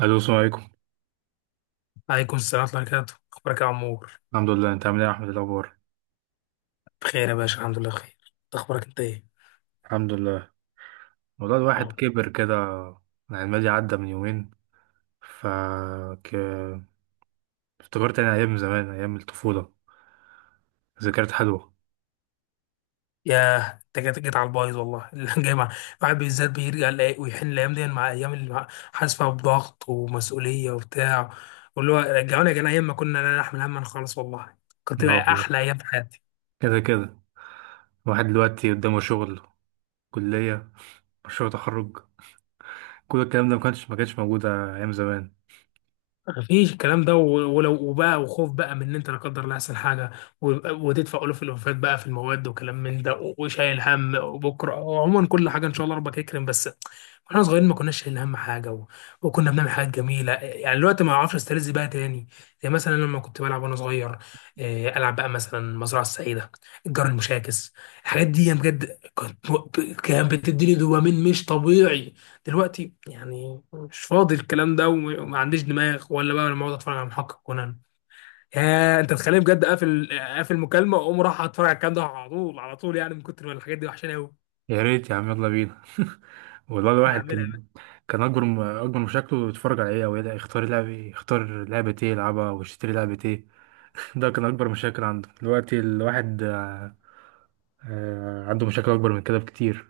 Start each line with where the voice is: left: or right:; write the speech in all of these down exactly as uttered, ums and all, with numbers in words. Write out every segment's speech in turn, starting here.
right: الو، السلام عليكم.
left: عليكم السلام ورحمة الله وبركاته، أخبارك يا عمور؟
right: الحمد لله، انت عامل ايه يا احمد؟ إيه الاخبار؟
left: بخير يا باشا، الحمد لله بخير. أنت أخبارك أنت إيه؟
right: الحمد لله. والله الواحد
left: اه.
right: كبر كده، يعني الماضي عدى من يومين. ف ك... افتكرت يعني ايام زمان، ايام الطفوله. ذكريات حلوه.
left: ياه، أنت جيت جيت على البايظ والله. اللي جاي مع الواحد بالذات بيرجع يلاقي- ويحن الأيام دي مع أيام اللي مع- حاسس فيها بضغط ومسؤولية وبتاع، واللي هو رجعوني يا جدعان أيام ما كنا لا نحمل هما خالص والله. كنت
right: اه
left: بقى
right: والله،
left: أحلى أيام في حياتي.
right: كده كده. الواحد دلوقتي قدامه شغل، كليه، مشروع تخرج. كل الكلام ده ما كانش ما كانش موجود ايام زمان.
left: مفيش الكلام ده و- ولو وبقى وخوف بقى من ان انت لا قدر الله يحصل حاجه ويبقى- وتدفع الوف الوفات بقى في المواد وكلام من ده و- وشايل هم وبكره، وعموما كل حاجه ان شاء الله ربك يكرم بس. واحنا صغيرين ما كناش شايلين هم حاجه و... وكنا بنعمل حاجات جميله، يعني دلوقتي ما اعرفش استرز بقى تاني. زي مثلا لما كنت بلعب وانا صغير، آه، العب بقى مثلا المزرعه السعيده، الجار المشاكس، الحاجات دي بجد كنت، كانت بتديني دوبامين مش طبيعي. دلوقتي يعني مش فاضي الكلام ده وم- وما عنديش دماغ ولا بقى لما اقعد اتفرج على محقق كونان، يا انت تخليني بجد اقفل اقفل مكالمه واقوم راح اتفرج على الكلام ده على طول على طول، يعني من كتر ما الحاجات دي وحشاني قوي.
right: يا ريت يا عم، يلا بينا والله الواحد
left: هنعملها بقى.
right: كان كان اكبر. اكبر مشاكله يتفرج على ايه، او يلاقي- يختار لعبه يختار لعبه ايه يلعبها، ويشتري لعبه ايه. ده كان أكبر مشاكل عنده. دلوقتي الواحد آه، آه، عنده مشاكل أكبر من كده بكتير.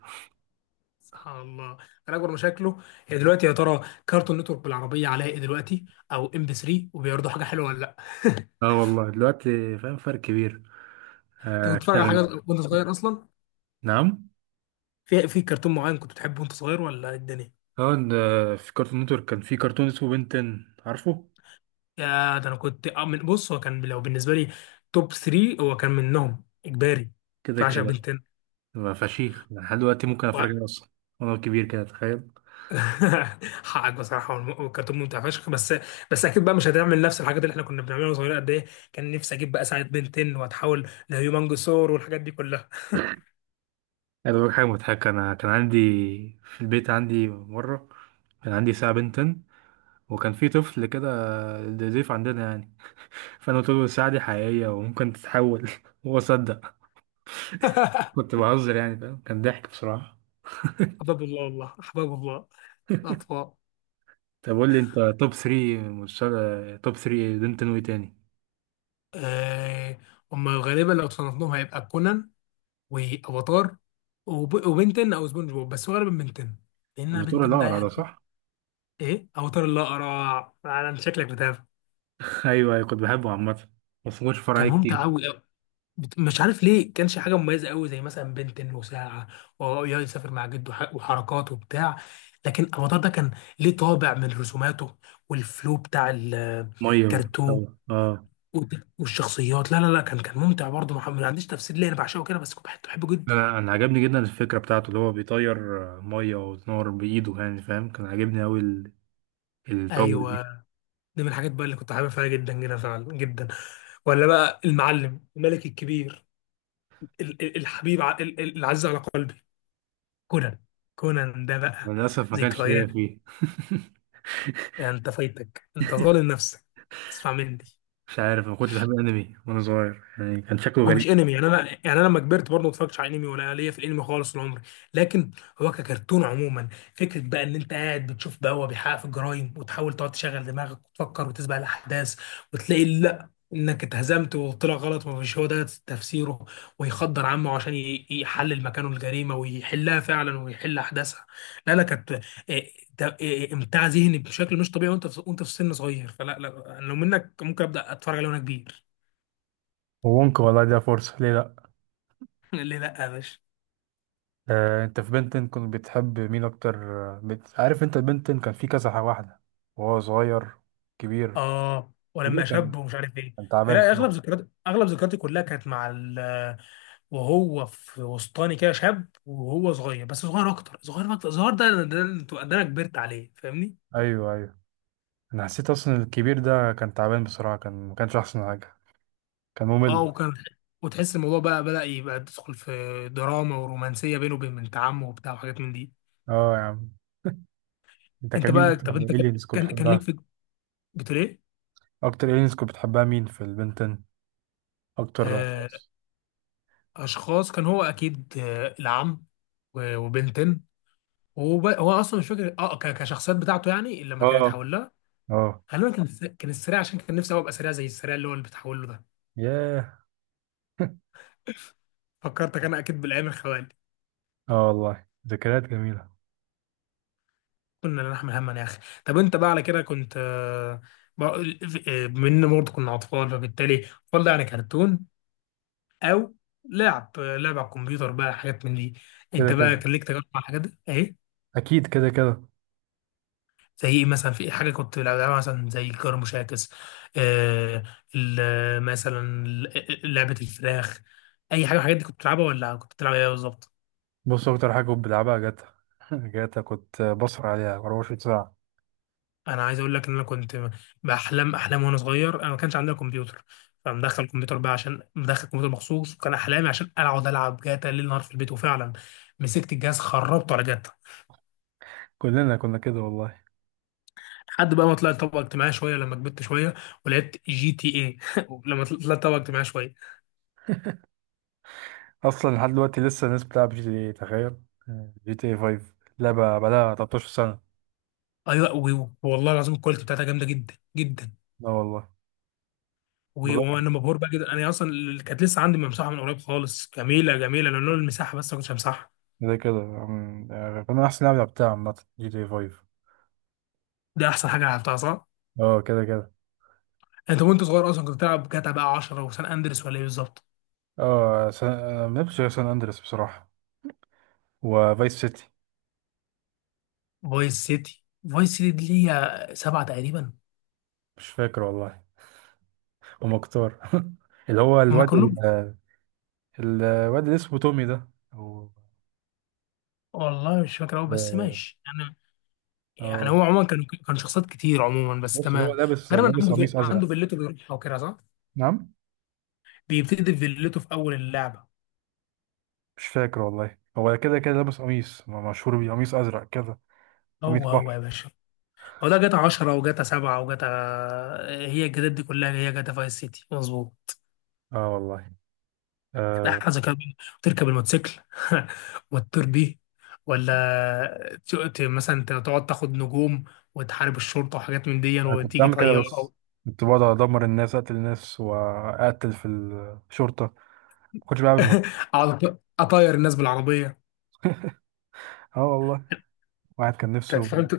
left: سبحان الله. انا اكبر مشاكله هي دلوقتي يا ترى كارتون نتورك بالعربيه عليها ايه دلوقتي، او ام بي ثري وبيعرضوا حاجه حلوه ولا لا.
right: اه والله، دلوقتي فاهم فرق كبير.
left: انت كنت
right: آه،
left: بتتفرج على حاجه
right: اشتغل.
left: وانت صغير اصلا؟
right: نعم.
left: في في كرتون معين كنت بتحبه وانت صغير ولا إيه الدنيا؟
right: اه إن، آه، في كارتون نتورك كان في كرتون اسمه بنتن، عارفه.
left: يا ده انا كنت آه، من بص، هو كان لو بالنسبه لي توب ثري هو كان منهم اجباري، كنت
right: كده
left: بعشق
right: كده،
left: بنتين
right: بقى فشيخ، لحد دلوقتي ممكن
left: و...
right: اتفرج عليه اصلا وانا كبير كده، تخيل.
left: حقك بصراحه، هو الم- هو الكرتون ممتع فشخ، بس بس اكيد بقى مش هتعمل نفس الحاجات اللي احنا كنا بنعملها واحنا صغيرين. قد ايه كان نفسي اجيب بقى ساعه بنتين واتحول لهيومنجسور والحاجات دي كلها.
right: انا بقول حاجه مضحكه. انا كان عندي في البيت، عندي مره كان عندي ساعه بنتن، وكان في طفل كده ضيف عندنا يعني. فانا قلت له الساعه دي حقيقيه وممكن تتحول هو صدق. كنت بهزر يعني، فاهم؟ كان ضحك بصراحة.
left: احباب الله والله، احباب الله الاطفال.
right: طب قول لي، انت توب ثري، مسلسل توب ثري، دينتون واي تاني؟
left: آه، هم غالبا لو صنفناهم هيبقى كونان وافاتار وب... وبنتين او سبونج بوب، بس غالبا بنتين لان انا
right: الدكتور
left: بنتين ده
right: الأقرع ده
left: يعني.
right: صح؟
left: ايه اوتار الاقرع، فعلا شكلك بتابع.
right: ايوه ايوه، كنت بحبه عامة، بس ما كنتش بتفرج
left: كان
right: عليه
left: ممتع
right: كتير.
left: قوي قوي، مش عارف ليه، كانش حاجه مميزه قوي زي مثلا بنتن وساعه وهو يقعد يسافر مع جده وح- وحركات وبتاع، لكن اوتار ده كان ليه طابع من رسوماته والفلو بتاع
right: مية و...
left: الكرتون
right: أو. اه
left: والت- والشخصيات. لا لا لا، كان كان ممتع برضه محمد، ما عنديش تفسير ليه انا بعشقه كده، بس كنت بحب- بحبه جدا.
right: انا انا عجبني جدا الفكرة بتاعته، اللي هو بيطير آه، مية وتنور بإيده، يعني فاهم؟ كان عاجبني اوي ال- الباور دي.
left: ايوه، دي من الحاجات بقى اللي كنت حابب فيها جدا جدا فعلا جدا. ولا بقى المعلم الملك الكبير، ال- ال- الحبيب ع- ال- ال- العزيز على قلبي كونان. كونان ده بقى
right: للأسف ما كانش
left: ذكريات.
right: ليا فيه.
left: يعني انت فايتك، انت ظالم نفسك، اسمع مني.
right: مش عارف، ما كنتش بحب الأنمي وأنا صغير، يعني كان شكله
left: هو
right: غريب.
left: مش انمي يعني، انا يعني انا لما كبرت برضه ما اتفرجتش على انمي ولا ليا في الانمي خالص طول عمري، لكن هو ككرتون عموما، فكره بقى ان انت قاعد بتشوف بقى هو بيحقق في الجرايم، وتحاول تقعد تشغل دماغك وتفكر وتسبق الاحداث وتلاقي لا انك اتهزمت وطلع غلط ومش هو ده تفسيره، ويخدر عمه عشان ي- يحلل مكانه الجريمه ويحلها فعلا ويحل احداثها. لا لا، كانت إيه، ده- إيه، امتاع ذهني بشكل مش طبيعي وانت في، وانت في سن صغير. فلا لا، لو منك ممكن ابدا اتفرج عليه وانا كبير.
right: وممكن والله ده فرصة، ليه لأ؟
left: ليه لا يا باشا؟
right: آه، انت في بنتن كنت بتحب مين اكتر؟ آه، بت... عارف انت بنتن كان في كذا واحده، وهو صغير، كبير.
left: اه،
right: كبير
left: ولما
right: كان،
left: شاب ومش عارف ايه.
right: كان تعبان
left: لا اغلب
right: بصراحه.
left: ذكريات، اغلب ذكرياتي كلها كانت مع ال... وهو في وسطاني كده شاب، وهو صغير، بس صغير اكتر، صغير اكتر صغير، ده ده, ده انا كبرت عليه فاهمني.
right: ايوه ايوه، انا حسيت اصلا الكبير ده كان تعبان بصراحه، كان ما كانش احسن حاجه، كان
left: اه
right: ممل.
left: وكان، وتحس الموضوع بقى بدأ يبقى تدخل في دراما ورومانسية بينه وبين بنت عمه وبتاع وحاجات من دي.
right: اه يا عم، انت
left: انت
right: كان مين
left: بقى،
right: اكتر
left: طب انت كان،
right: الينز كنت
left: كان, كان ليك
right: بتحبها؟
left: في، بتقول ايه؟
right: اكتر الينز كنت بتحبها مين في البنتن؟ اكتر
left: آه،
right: اشخاص؟
left: اشخاص، كان هو اكيد آه، العم و- وبنتين، وهو بقى- هو اصلا مش فاكر اه ك- كشخصيات بتاعته، يعني لما
right: اه.
left: كانت حواليها.
right: اه.
left: غالبا كان الس- كان السريع، عشان كان نفسي أوي ابقى سريع زي السريع اللي هو اللي بتحول له ده.
right: ياه.
left: فكرتك انا اكيد بالايام الخوالي.
right: اه والله، ذكريات جميله.
left: كنا لا نحمل هما يا اخي. طب انت بقى على كده كنت، آه، بقى- آه، بما برضه كنا اطفال، فبالتالي اطفال ده يعني كرتون، او لعب آه، لعب على الكمبيوتر بقى، حاجات من دي.
right: كده
left: انت بقى
right: كده،
left: كان ليك تجارب مع الحاجات دي ايه؟
right: اكيد كده كده.
left: زي ايه مثلا؟ في إيه حاجه كنت بلعبها مثلا زي الجار المشاكس؟ آه، ال- مثلا ال- لعبه الفراخ، اي حاجه من الحاجات دي كنت بتلعبها، ولا كنت بتلعب ايه بالظبط؟
right: بص، اكتر حاجه كنت بلعبها جاتا. جاتا، كنت بسهر عليها 24 ساعه.
left: انا عايز اقول لك ان انا كنت باحلام احلام وانا صغير، انا ما كانش عندنا كمبيوتر، فمدخل كمبيوتر بقى، عشان مدخل كمبيوتر مخصوص، وكان احلامي عشان اقعد العب جاتا ليل نهار في البيت، وفعلا مسكت الجهاز خربته على جاتا.
right: كلنا كنا كده والله.
left: لحد بقى ما طلعت طبقه اجتماعيه شويه لما كبرت شويه ولعبت جي تي ايه. لما طلعت طبقه اجتماعيه شويه.
right: اصلا لحد دلوقتي لسه الناس بتلعب جي تي اي، تخيل. آه، جي تي اي خمسة لعبه بقالها 13 سنه.
left: ايوه و- والله العظيم الكواليتي بتاعتها جامده جدا جدا،
right: لا والله.
left: و-
right: بقولك،
left: وانا مبهور بقى جدا، انا اصلا اللي كانت لسه عندي ممسوحه من قريب خالص، جميله جميله لولا المساحه، بس ما كنتش همسحها.
right: ده كده أم، يعني كنا احسن لعبه لعبتها عامه جي تي اي فايف.
left: ده احسن حاجه لعبتها، صح.
right: اه كده كده.
left: انت وانت صغير اصلا كنت بتلعب جاتا بقى عشرة وسان اندرس ولا ايه بالظبط؟
right: اه سان... آه، ما لعبتش غير سان اندريس بصراحه، وفايس سيتي.
left: فايس سيتي. فايس سيتي دي ليها سبعه تقريبا.
right: مش فاكر والله. ومختار اللي هو
left: هما
right: الواد
left: كلهم.
right: ال- الواد اللي اسمه تومي ده. أو-
left: والله مش فاكر قوي بس
right: اه.
left: ماشي يعني. يعني
right: آه.
left: هو عموما كان، كان شخصيات كتير عموما بس
right: بص، اللي هو
left: تمام.
right: لابس
left: تقريبا
right: لابس
left: عنده في...
right: قميص ازرق.
left: عنده فيلته بيروحها وكده صح؟
right: نعم.
left: بيبتدي في فيلته في اول اللعبه.
right: مش فاكر والله، هو كده كده لابس قميص م- مشهور بيه، قميص ازرق كده، قميص
left: هو هو يا
right: بحر.
left: باشا، هو ده جاتا عشرة وجاتا سبعة وجاتا، هي الجداد دي كلها، هي جاتا فايس سيتي مظبوط.
right: اه والله.
left: لا
right: آه،
left: حاجة كده، تركب الموتوسيكل وتطير بيه، ولا ت- ت- مثلا ت- تقعد تاخد نجوم وتحارب الشرطة وحاجات من دي
right: انا كنت
left: وتيجي
right: بعمل كده،
left: طيارة
right: بس
left: أو
right: كنت بقعد ادمر الناس، اقتل الناس، واقتل في الشرطه. ما كنتش بعمل مهم.
left: أقعد أط- أطير الناس بالعربية.
right: اه والله، واحد كان
left: انت
right: نفسه.
left: فاهم، ت-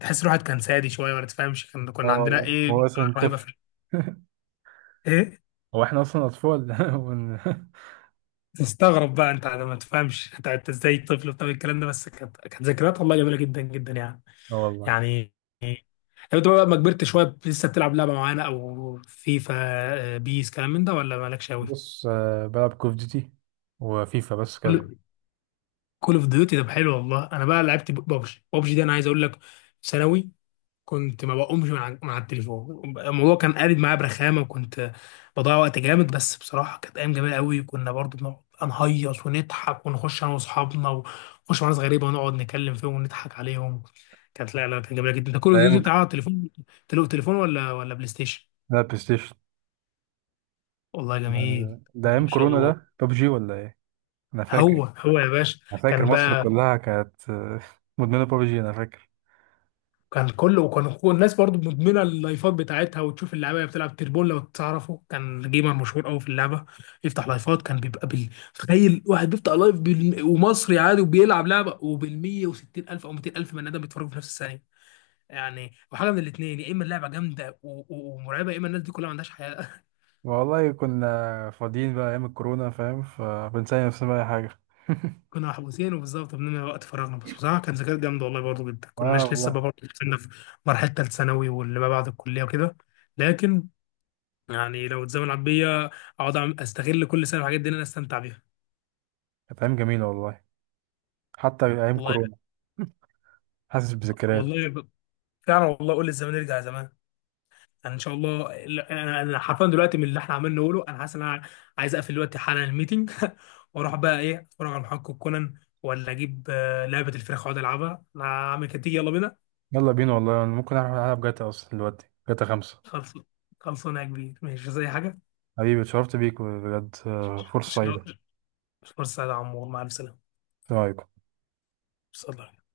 left: تحس الواحد كان سادي شوية ولا تفهمش، كان
right: اه
left: كنا عندنا
right: والله، هو
left: إيه،
right: اصلا
left: رهيبة في
right: طفل.
left: إيه.
right: هو احنا اصلا اطفال ون-
left: تستغرب بقى أنت ما تفهمش أنت أنت إزاي طفل بتعمل الكلام ده، بس كانت كانت ذكريات والله جميلة جدا جدا يعني.
right: اه والله.
left: يعني لو أنت بقى ما كبرت شوية لسه بتلعب لعبة معانا أو فيفا، آه، بيس كلام من ده ولا مالكش أوي؟
right: بص، آه بلعب كوف ديوتي وفيفا بس
left: كل،
right: كده.
left: كول اوف ديوتي. طب حلو والله، انا بقى لعبت ببجي. ببجي دي انا عايز اقول لك، في ثانوي كنت ما بقومش من على من على التليفون، الموضوع كان قالب معايا برخامه، وكنت بضيع وقت جامد، بس بصراحه كانت ايام جميله قوي، كنا برضو بنقعد نهيص ونضحك ونخش انا واصحابنا، ونخش مع ناس غريبه ونقعد نكلم فيهم ونضحك عليهم. كانت لا لا كانت جميله جدا. انت كول اوف
right: لا
left: ديوتي بتاع
right: يمكن.
left: على التليفون؟ تلو- تليفون ولا ولا بلاي ستيشن؟
right: لا، بلاي ستيشن.
left: والله
right: ده
left: جميل.
right: ده
left: ما
right: ايام
left: شاء
right: كورونا،
left: الله.
right: ده ببجي ولا ايه؟ انا
left: هو
right: فاكر.
left: هو يا باشا.
right: انا فاكر
left: كان،
right: مصر كلها كانت آه، مدمنه ببجي، انا فاكر.
left: كان كله وكان كل الناس برضو مدمنه اللايفات بتاعتها، وتشوف اللعيبه اللي بتلعب تربون لو تعرفه، كان جيمر مشهور قوي في اللعبه يفتح لايفات، كان بيبقى بال، تخيل واحد بيفتح لايف بال... ومصري عادي وبيلعب لعبه، وبال مية وستين الف او ميتين الف بني ادم بيتفرجوا في نفس الثانيه. يعني وحاجه من الاثنين، يا اما اللعبه جامده و... و... ومرعبه، يا اما الناس دي كلها ما عندهاش حياه.
right: والله كنا فاضيين بقى ايام الكورونا، فاهم؟ فبنسأل نفسنا بقى اي حاجه.
left: كنا محبوسين وبالظبط بنملى وقت فراغنا، بس بصراحه كان ذكريات جامده والله برضو جدا،
right: اه
left: كناش لسه
right: والله،
left: بقى برضو كنا في مرحله ثالث ثانوي واللي ما بعد الكليه وكده، لكن يعني لو اتزمن عبية اقعد أعمل- استغل كل سنه الحاجات دي ان انا استمتع بيها.
right: كانت ايام جميله والله، حتى ايام
left: والله.
right: كورونا. حاسس بذكريات.
left: والله ب- فعلا والله، قول الزمن يرجع زمان. يعني ان شاء الله. لا، انا أنا حرفيا دلوقتي من اللي احنا عمالين نقوله، انا حاسس ان انا عايز اقفل دلوقتي حالا الميتنج واروح بقى ايه، اتفرج على محقق كونان ولا اجيب آه، لعبه الفراخ واقعد العبها انا، عامل كده، يلا بينا.
right: يلا بينا والله، انا ممكن اروح العب جاتا اصلا دلوقتي، جاتا خمسة.
left: خلص، خلصانه يا كبير، ماشي زي حاجه.
right: حبيبي، اتشرفت بيك بجد،
left: ش-
right: آه،
left: ش-
right: فرصه سعيده.
left: ش- فرصه يا عمور، مع السلامه.
right: السلام عليكم.
left: صلى الله عليه وسلم.